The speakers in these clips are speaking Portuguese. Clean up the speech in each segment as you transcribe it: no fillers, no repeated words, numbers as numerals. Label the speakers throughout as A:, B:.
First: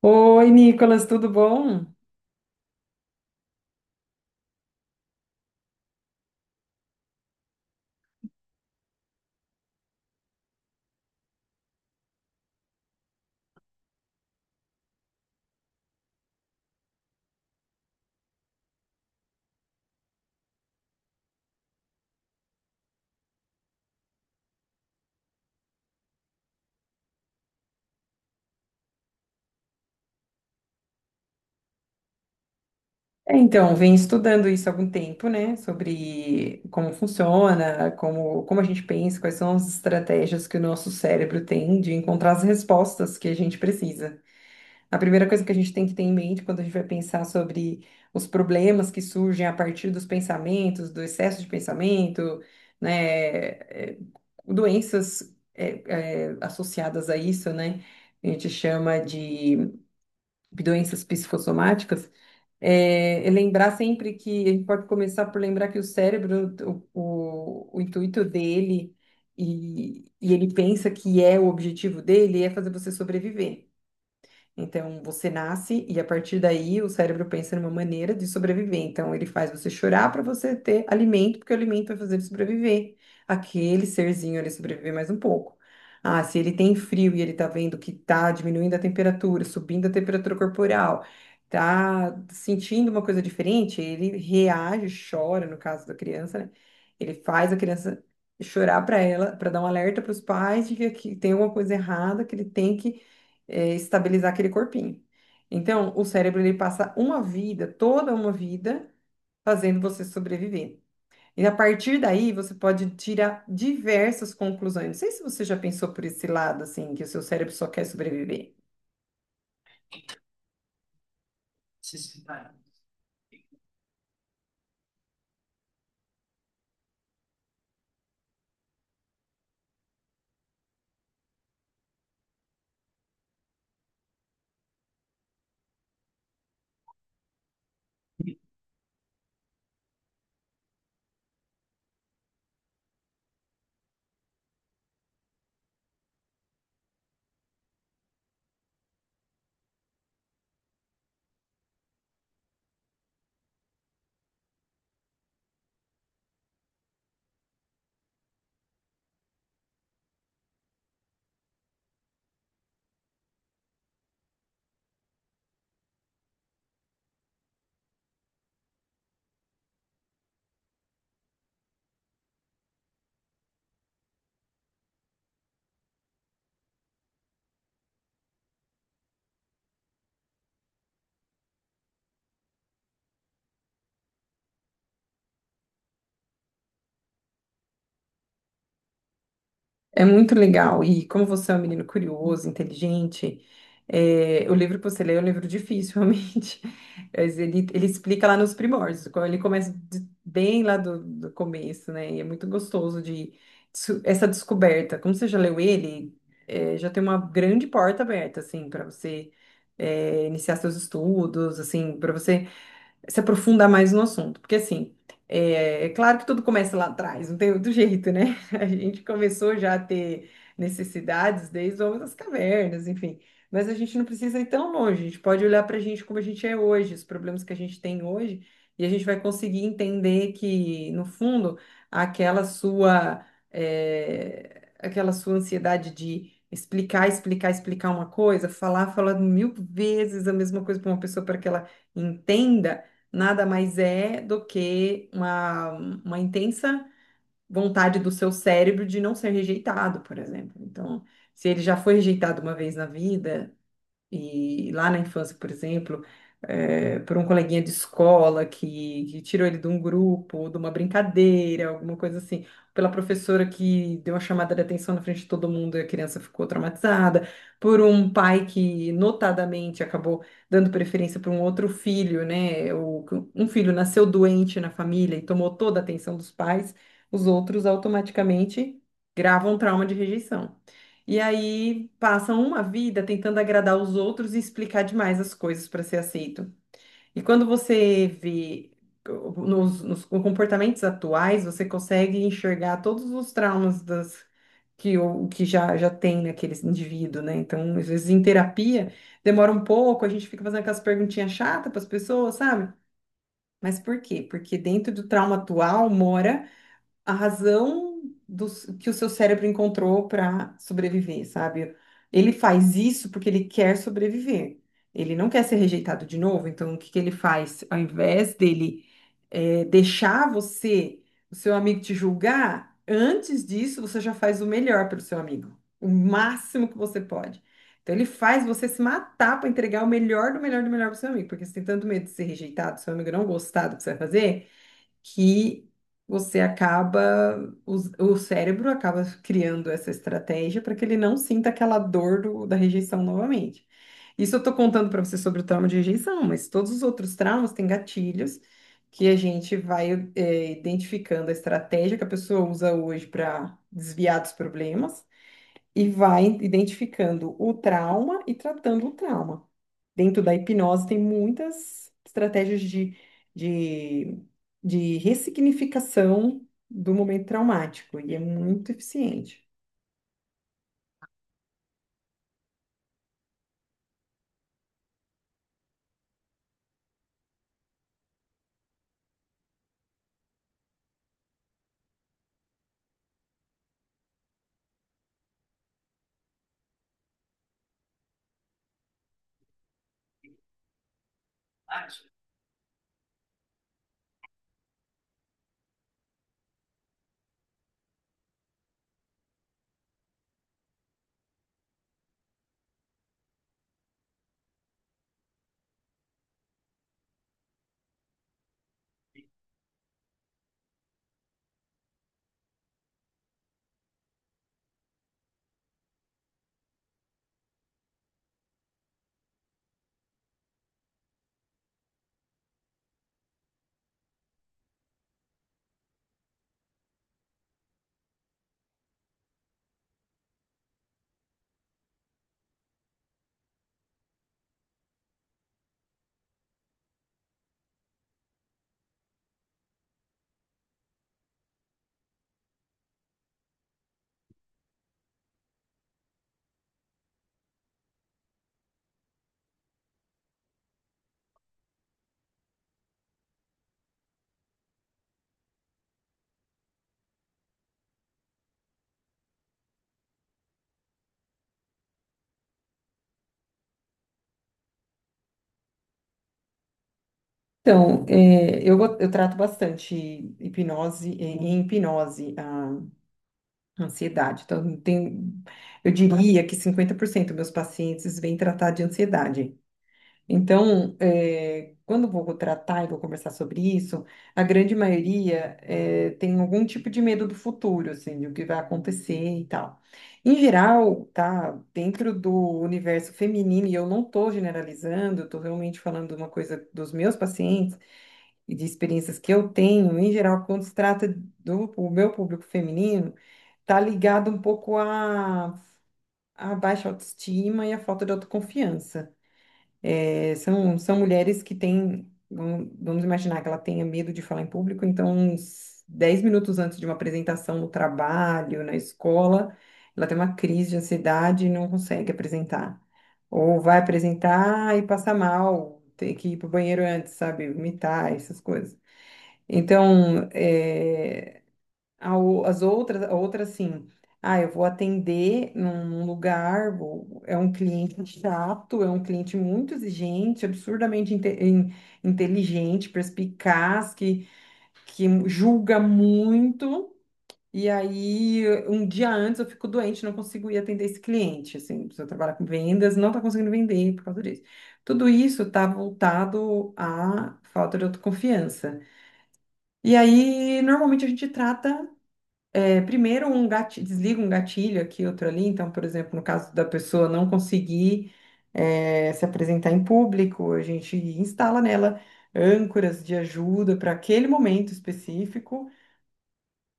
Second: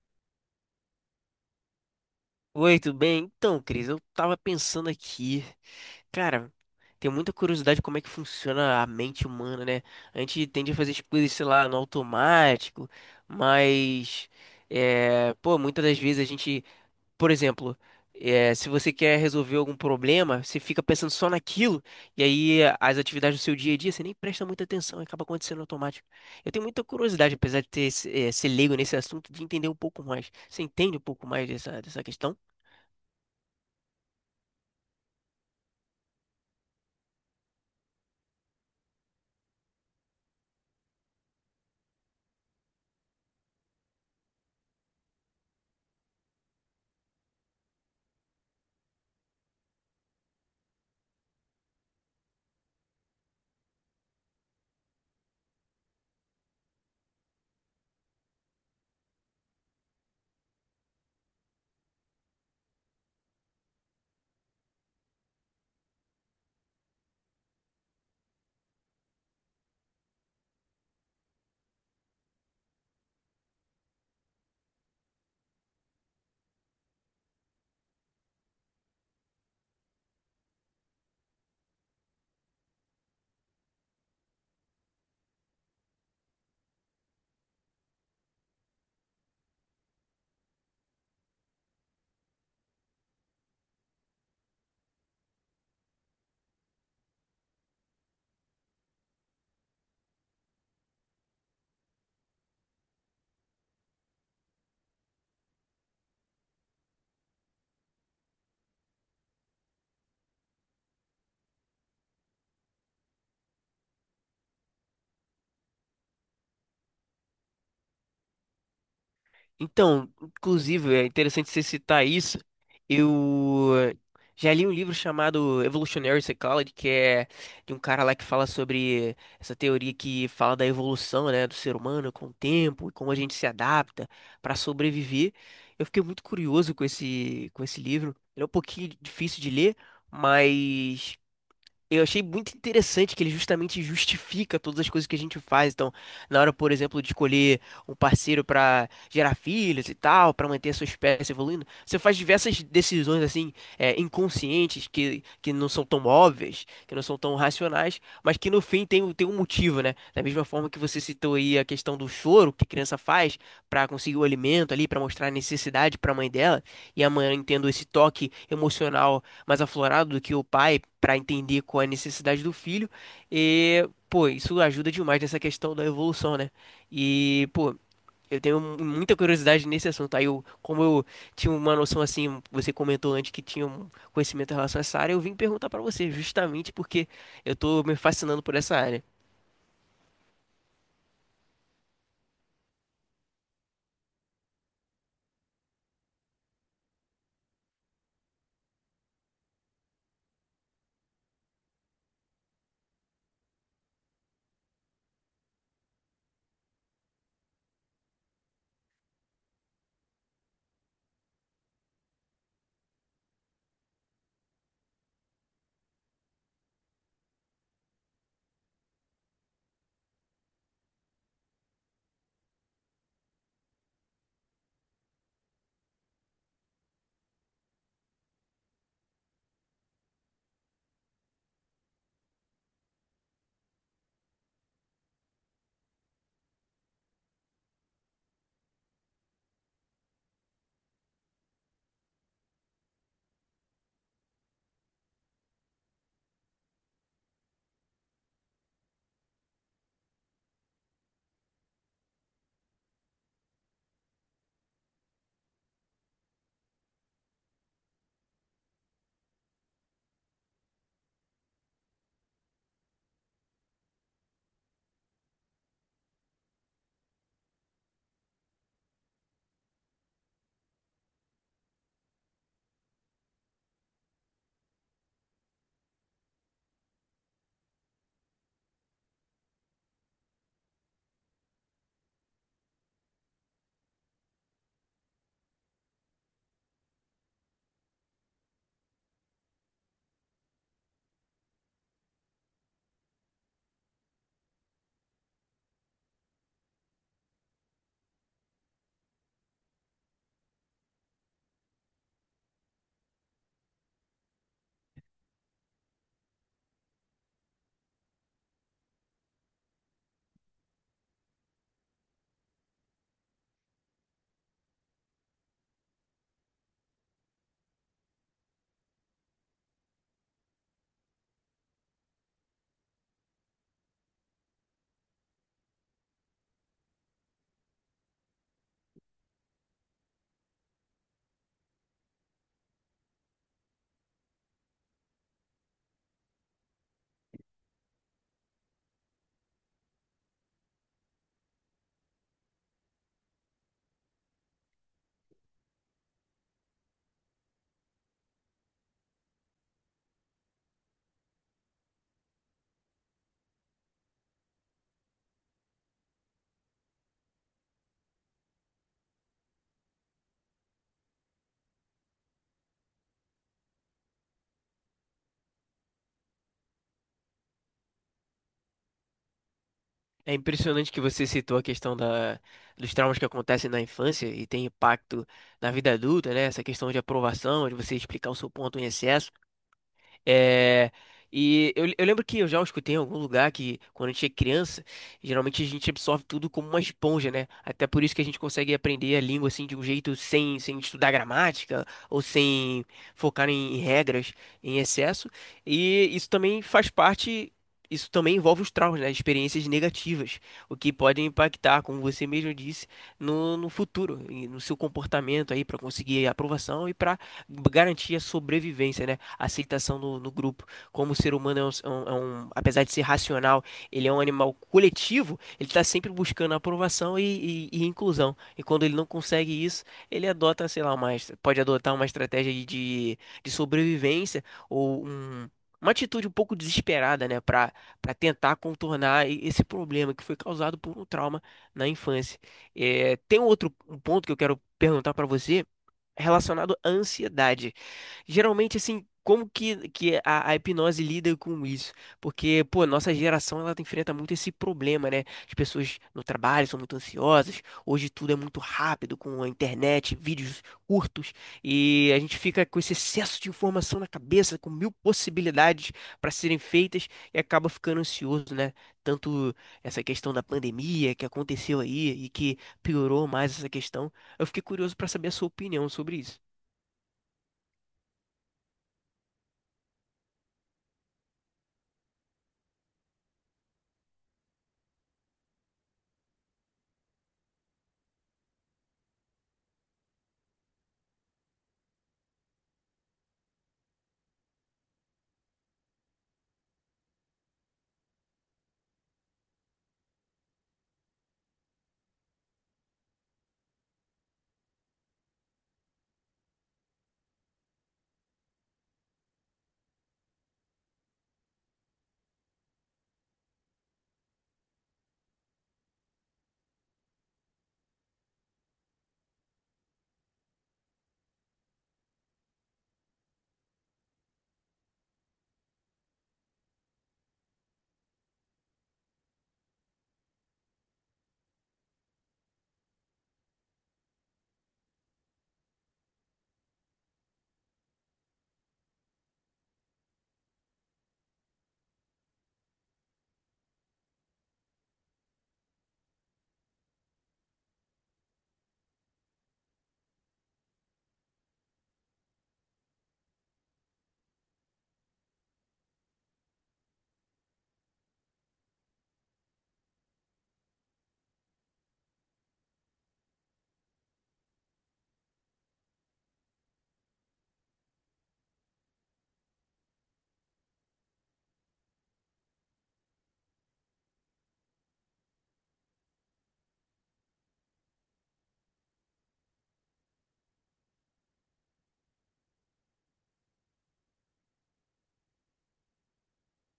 A: Oi, Nicolas, tudo bom?
B: Oi, tudo bem? Então, Cris, eu tava pensando aqui, cara, tenho muita curiosidade como é que funciona a mente humana, né? A gente tende a fazer as coisas, sei lá, no automático, mas, pô, muitas das vezes a gente, por exemplo, se você quer resolver algum problema, você fica pensando só naquilo, e aí as atividades do seu dia a dia, você nem presta muita atenção, e acaba acontecendo automático. Eu tenho muita curiosidade, apesar de ter, ser leigo nesse assunto, de entender um pouco mais. Você entende um pouco mais dessa questão?
A: Então, vem estudando isso há algum tempo, né? Sobre como funciona, como a gente pensa, quais são as estratégias que o nosso cérebro tem de encontrar as respostas que a gente precisa. A primeira coisa que a gente tem que ter em mente quando a gente vai pensar sobre os problemas que surgem a partir dos pensamentos, do excesso de pensamento, né? Doenças, associadas a isso, né? A gente chama de doenças psicossomáticas. É lembrar sempre que a gente pode começar por lembrar que o cérebro, o, o intuito dele e ele pensa que é o objetivo dele é fazer você sobreviver. Então, você nasce e a partir daí o cérebro pensa numa maneira de sobreviver. Então, ele faz você chorar para você ter alimento, porque o alimento vai fazer ele sobreviver. Aquele serzinho ele sobreviver mais um pouco. Ah, se ele tem frio e ele tá vendo que tá diminuindo a temperatura, subindo a temperatura corporal, tá sentindo uma coisa diferente, ele reage, chora, no caso da criança, né? Ele faz a criança chorar para ela, para dar um alerta para os pais de que aqui tem alguma coisa errada, que ele tem que estabilizar aquele corpinho. Então, o cérebro ele passa uma vida, toda uma vida, fazendo você sobreviver. E a partir daí, você pode tirar diversas conclusões. Não sei se você já pensou por esse lado, assim, que o seu cérebro só quer sobreviver.
B: Então, inclusive, é interessante você citar isso. Eu já li um livro chamado Evolutionary Psychology, que é de um cara lá que fala sobre essa teoria que fala da evolução, né, do ser humano com o tempo e como a gente se adapta para sobreviver. Eu fiquei muito curioso com com esse livro. Ele é um pouquinho difícil de ler, mas eu achei muito interessante que ele justamente justifica todas as coisas que a gente faz. Então, na hora, por exemplo, de escolher um parceiro para gerar filhos e tal, para manter a sua espécie evoluindo, você faz diversas decisões assim, inconscientes que não são tão óbvias, que não são tão racionais, mas que no fim tem, tem um motivo, né? Da mesma forma que você citou aí a questão do choro que a criança faz para conseguir o alimento ali, para mostrar a necessidade para a mãe dela, e a mãe tendo esse toque emocional mais aflorado do que o pai para entender qual é a necessidade do filho. E, pô, isso ajuda demais nessa questão da evolução, né? E, pô, eu tenho muita curiosidade nesse assunto. Aí, eu, como eu tinha uma noção assim, você comentou antes que tinha um conhecimento em relação a essa área, eu vim perguntar para você, justamente porque eu tô me fascinando por essa área.
A: É muito legal. E como você é um menino curioso, inteligente, o livro que você lê é um livro difícil, realmente. Mas ele explica lá nos primórdios, quando ele começa bem lá do começo, né? E é muito gostoso de essa descoberta. Como você já leu ele, já tem uma grande porta aberta, assim, para você iniciar seus estudos, assim, para você se aprofundar mais no assunto. Porque, assim, é claro que tudo começa lá atrás, não tem outro jeito, né? A gente começou já a ter necessidades desde o homem das cavernas, enfim. Mas a gente não precisa ir tão longe, a gente pode olhar para a gente como a gente é hoje, os problemas que a gente tem hoje, e a gente vai conseguir entender que, no fundo, aquela sua, aquela sua ansiedade de explicar, explicar, explicar uma coisa, falar, falar mil vezes a mesma coisa para uma pessoa para que ela entenda, nada mais é do que uma intensa vontade do seu cérebro de não ser rejeitado, por exemplo. Então, se ele já foi rejeitado uma vez na vida, e lá na infância, por exemplo, por um coleguinha de escola que tirou ele de um grupo, de uma brincadeira, alguma coisa assim, pela professora que deu uma chamada de atenção na frente de todo mundo e a criança ficou traumatizada, por um pai que notadamente acabou dando preferência para um outro filho, né? O, um filho nasceu doente na família e tomou toda a atenção dos pais, os outros automaticamente gravam trauma de rejeição. E aí passam uma vida tentando agradar os outros e explicar demais as coisas para ser aceito. E quando você vê nos comportamentos atuais, você consegue enxergar todos os traumas das, que, o, que já tem naquele indivíduo, né? Então, às vezes em terapia demora um pouco, a gente fica fazendo aquelas perguntinhas chatas para as pessoas, sabe? Mas por quê? Porque dentro do trauma atual mora a razão do, que o seu cérebro encontrou para sobreviver, sabe? Ele faz isso porque ele quer sobreviver. Ele não quer ser rejeitado de novo, então o que que ele faz? Ao invés dele deixar você, o seu amigo te julgar, antes disso você já faz o melhor pelo seu amigo, o máximo que você pode. Então ele faz você se matar para entregar o melhor do melhor do melhor pro seu amigo, porque você tem tanto medo de ser rejeitado, seu amigo não gostar do que você vai fazer, que você acaba, cérebro acaba criando essa estratégia para que ele não sinta aquela dor da rejeição novamente. Isso eu estou contando para você sobre o trauma de rejeição, mas todos os outros traumas têm gatilhos que a gente vai, identificando a estratégia que a pessoa usa hoje para desviar dos problemas e vai identificando o trauma e tratando o trauma. Dentro da hipnose tem muitas estratégias de, de ressignificação do momento traumático e é muito eficiente.
B: É impressionante que você citou a questão dos traumas que acontecem na infância e tem impacto na vida adulta, né? Essa questão de aprovação, de você explicar o seu ponto em excesso. É, e eu lembro que eu já escutei em algum lugar que quando a gente é criança, geralmente a gente absorve tudo como uma esponja, né? Até por isso que a gente consegue aprender a língua assim de um jeito sem estudar gramática ou sem focar em regras em excesso. E isso também faz parte, isso também envolve os traumas, né? Experiências negativas, o que pode impactar, como você mesmo disse, no futuro, e no seu comportamento aí para conseguir aprovação e para garantir a sobrevivência, né? Aceitação no grupo. Como o ser humano é apesar de ser racional, ele é um animal coletivo, ele está sempre buscando aprovação e inclusão. E quando ele não consegue isso, ele adota, sei lá, pode adotar uma estratégia de, de sobrevivência ou uma atitude um pouco desesperada, né, para para tentar contornar esse problema que foi causado por um trauma na infância. É, tem um outro um ponto que eu quero perguntar para você relacionado à ansiedade. Geralmente, assim, como que a hipnose lida com isso? Porque, pô, nossa geração, ela enfrenta muito esse problema, né? As pessoas no trabalho são muito ansiosas, hoje tudo é muito rápido, com a internet, vídeos curtos, e a gente fica com esse excesso de informação na cabeça, com mil possibilidades para serem feitas, e acaba ficando ansioso, né? Tanto essa questão da pandemia que aconteceu aí e que piorou mais essa questão. Eu fiquei curioso pra saber a sua opinião sobre isso.
A: Então, eu trato bastante hipnose, em hipnose, a ansiedade. Então, tem, eu diria que 50% dos meus pacientes vêm tratar de ansiedade. Então, quando eu vou tratar e vou conversar sobre isso, a grande maioria tem algum tipo de medo do futuro, assim, do que vai acontecer e tal. Em geral, tá, dentro do universo feminino, e eu não estou generalizando, eu estou realmente falando uma coisa dos meus pacientes e de experiências que eu tenho, em geral, quando se trata do o meu público feminino, tá ligado um pouco à baixa autoestima e à falta de autoconfiança. É, são mulheres que têm, vamos imaginar que ela tenha medo de falar em público, então, uns 10 minutos antes de uma apresentação no trabalho, na escola, ela tem uma crise de ansiedade e não consegue apresentar. Ou vai apresentar e passa mal, tem que ir para o banheiro antes, sabe? Vomitar, essas coisas. Então, a outra assim, ah, eu vou atender num lugar, é um cliente chato, é um cliente muito exigente, absurdamente inteligente, perspicaz, que julga muito. E aí, um dia antes eu fico doente, não consigo ir atender esse cliente. Assim, se eu trabalhar com vendas, não está conseguindo vender por causa disso. Tudo isso está voltado à falta de autoconfiança. E aí, normalmente a gente trata primeiro, desliga um gatilho aqui, outro ali. Então, por exemplo, no caso da pessoa não conseguir se apresentar em público, a gente instala nela âncoras de ajuda para aquele momento específico.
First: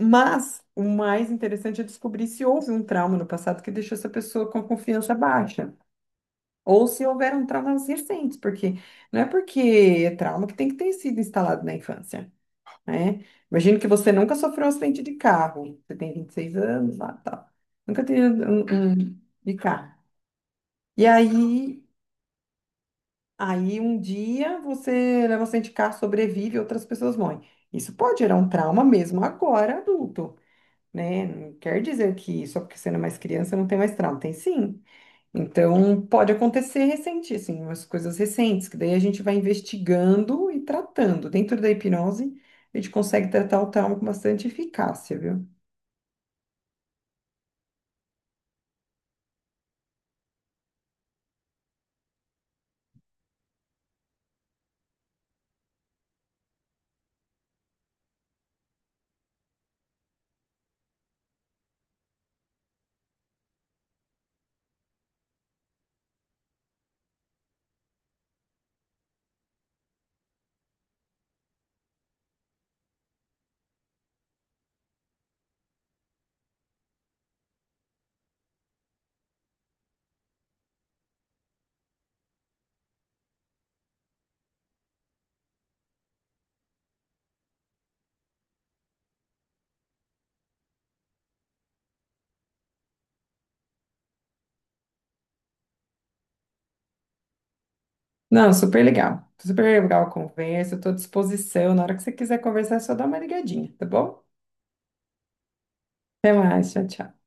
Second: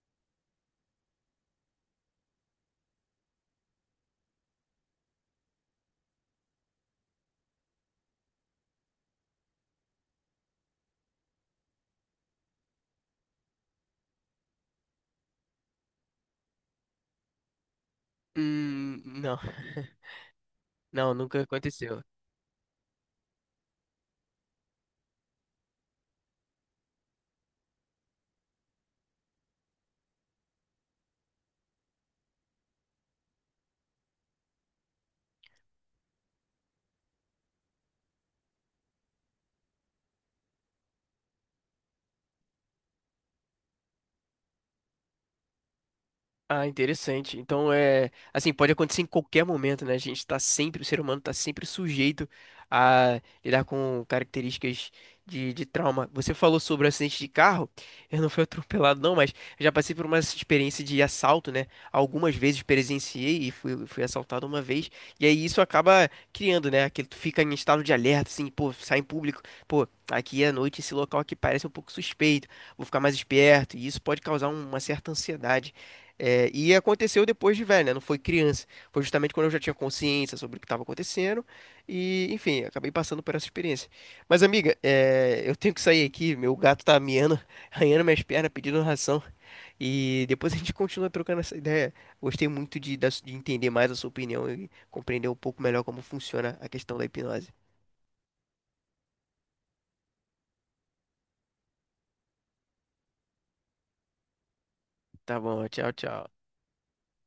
A: Mas o mais interessante é descobrir se houve um trauma no passado que deixou essa pessoa com a confiança baixa. Ou se houveram traumas recentes, porque não é porque é trauma que tem que ter sido instalado na infância, né? Imagino que você nunca sofreu um acidente de carro. Você tem 26 anos, lá, tá. Nunca teve um, um um
B: Não.
A: de carro. E
B: Não, nunca
A: aí,
B: aconteceu.
A: aí um dia você leva um acidente de carro, sobrevive, outras pessoas morrem. Isso pode gerar um trauma mesmo agora, adulto, né? Não quer dizer que só porque você não é mais criança não tem mais trauma. Tem sim. Então, pode acontecer recente, assim, umas coisas recentes, que daí a gente vai investigando e tratando. Dentro da hipnose, a gente consegue tratar o trauma com bastante eficácia, viu?
B: Ah, interessante. Então é assim, pode acontecer em qualquer momento, né? A gente tá sempre, o ser humano tá sempre sujeito a lidar com características de trauma. Você falou sobre o acidente de carro, eu não fui atropelado, não, mas eu já passei por uma experiência de assalto, né? Algumas vezes presenciei e fui assaltado uma vez. E aí isso acaba criando, né? Que tu fica em estado de alerta, assim, pô, sai em público, pô, aqui à noite esse local aqui parece um pouco suspeito, vou ficar mais esperto, e isso pode causar uma certa ansiedade. É, e aconteceu depois de velho, né? Não foi criança. Foi justamente quando eu já tinha consciência sobre o que estava acontecendo. E, enfim, acabei passando por essa experiência. Mas, amiga, eu tenho que sair aqui. Meu gato tá miando, arranhando minhas pernas, pedindo ração. E depois a gente continua trocando essa ideia. Gostei muito da de entender mais a sua opinião e compreender um pouco melhor como funciona a questão da hipnose.
A: Não, super legal. Super legal a conversa, estou à disposição. Na hora que você quiser conversar, é só dá uma ligadinha, tá bom?
B: Tá bom, tchau,
A: Até
B: tchau.
A: mais, tchau, tchau.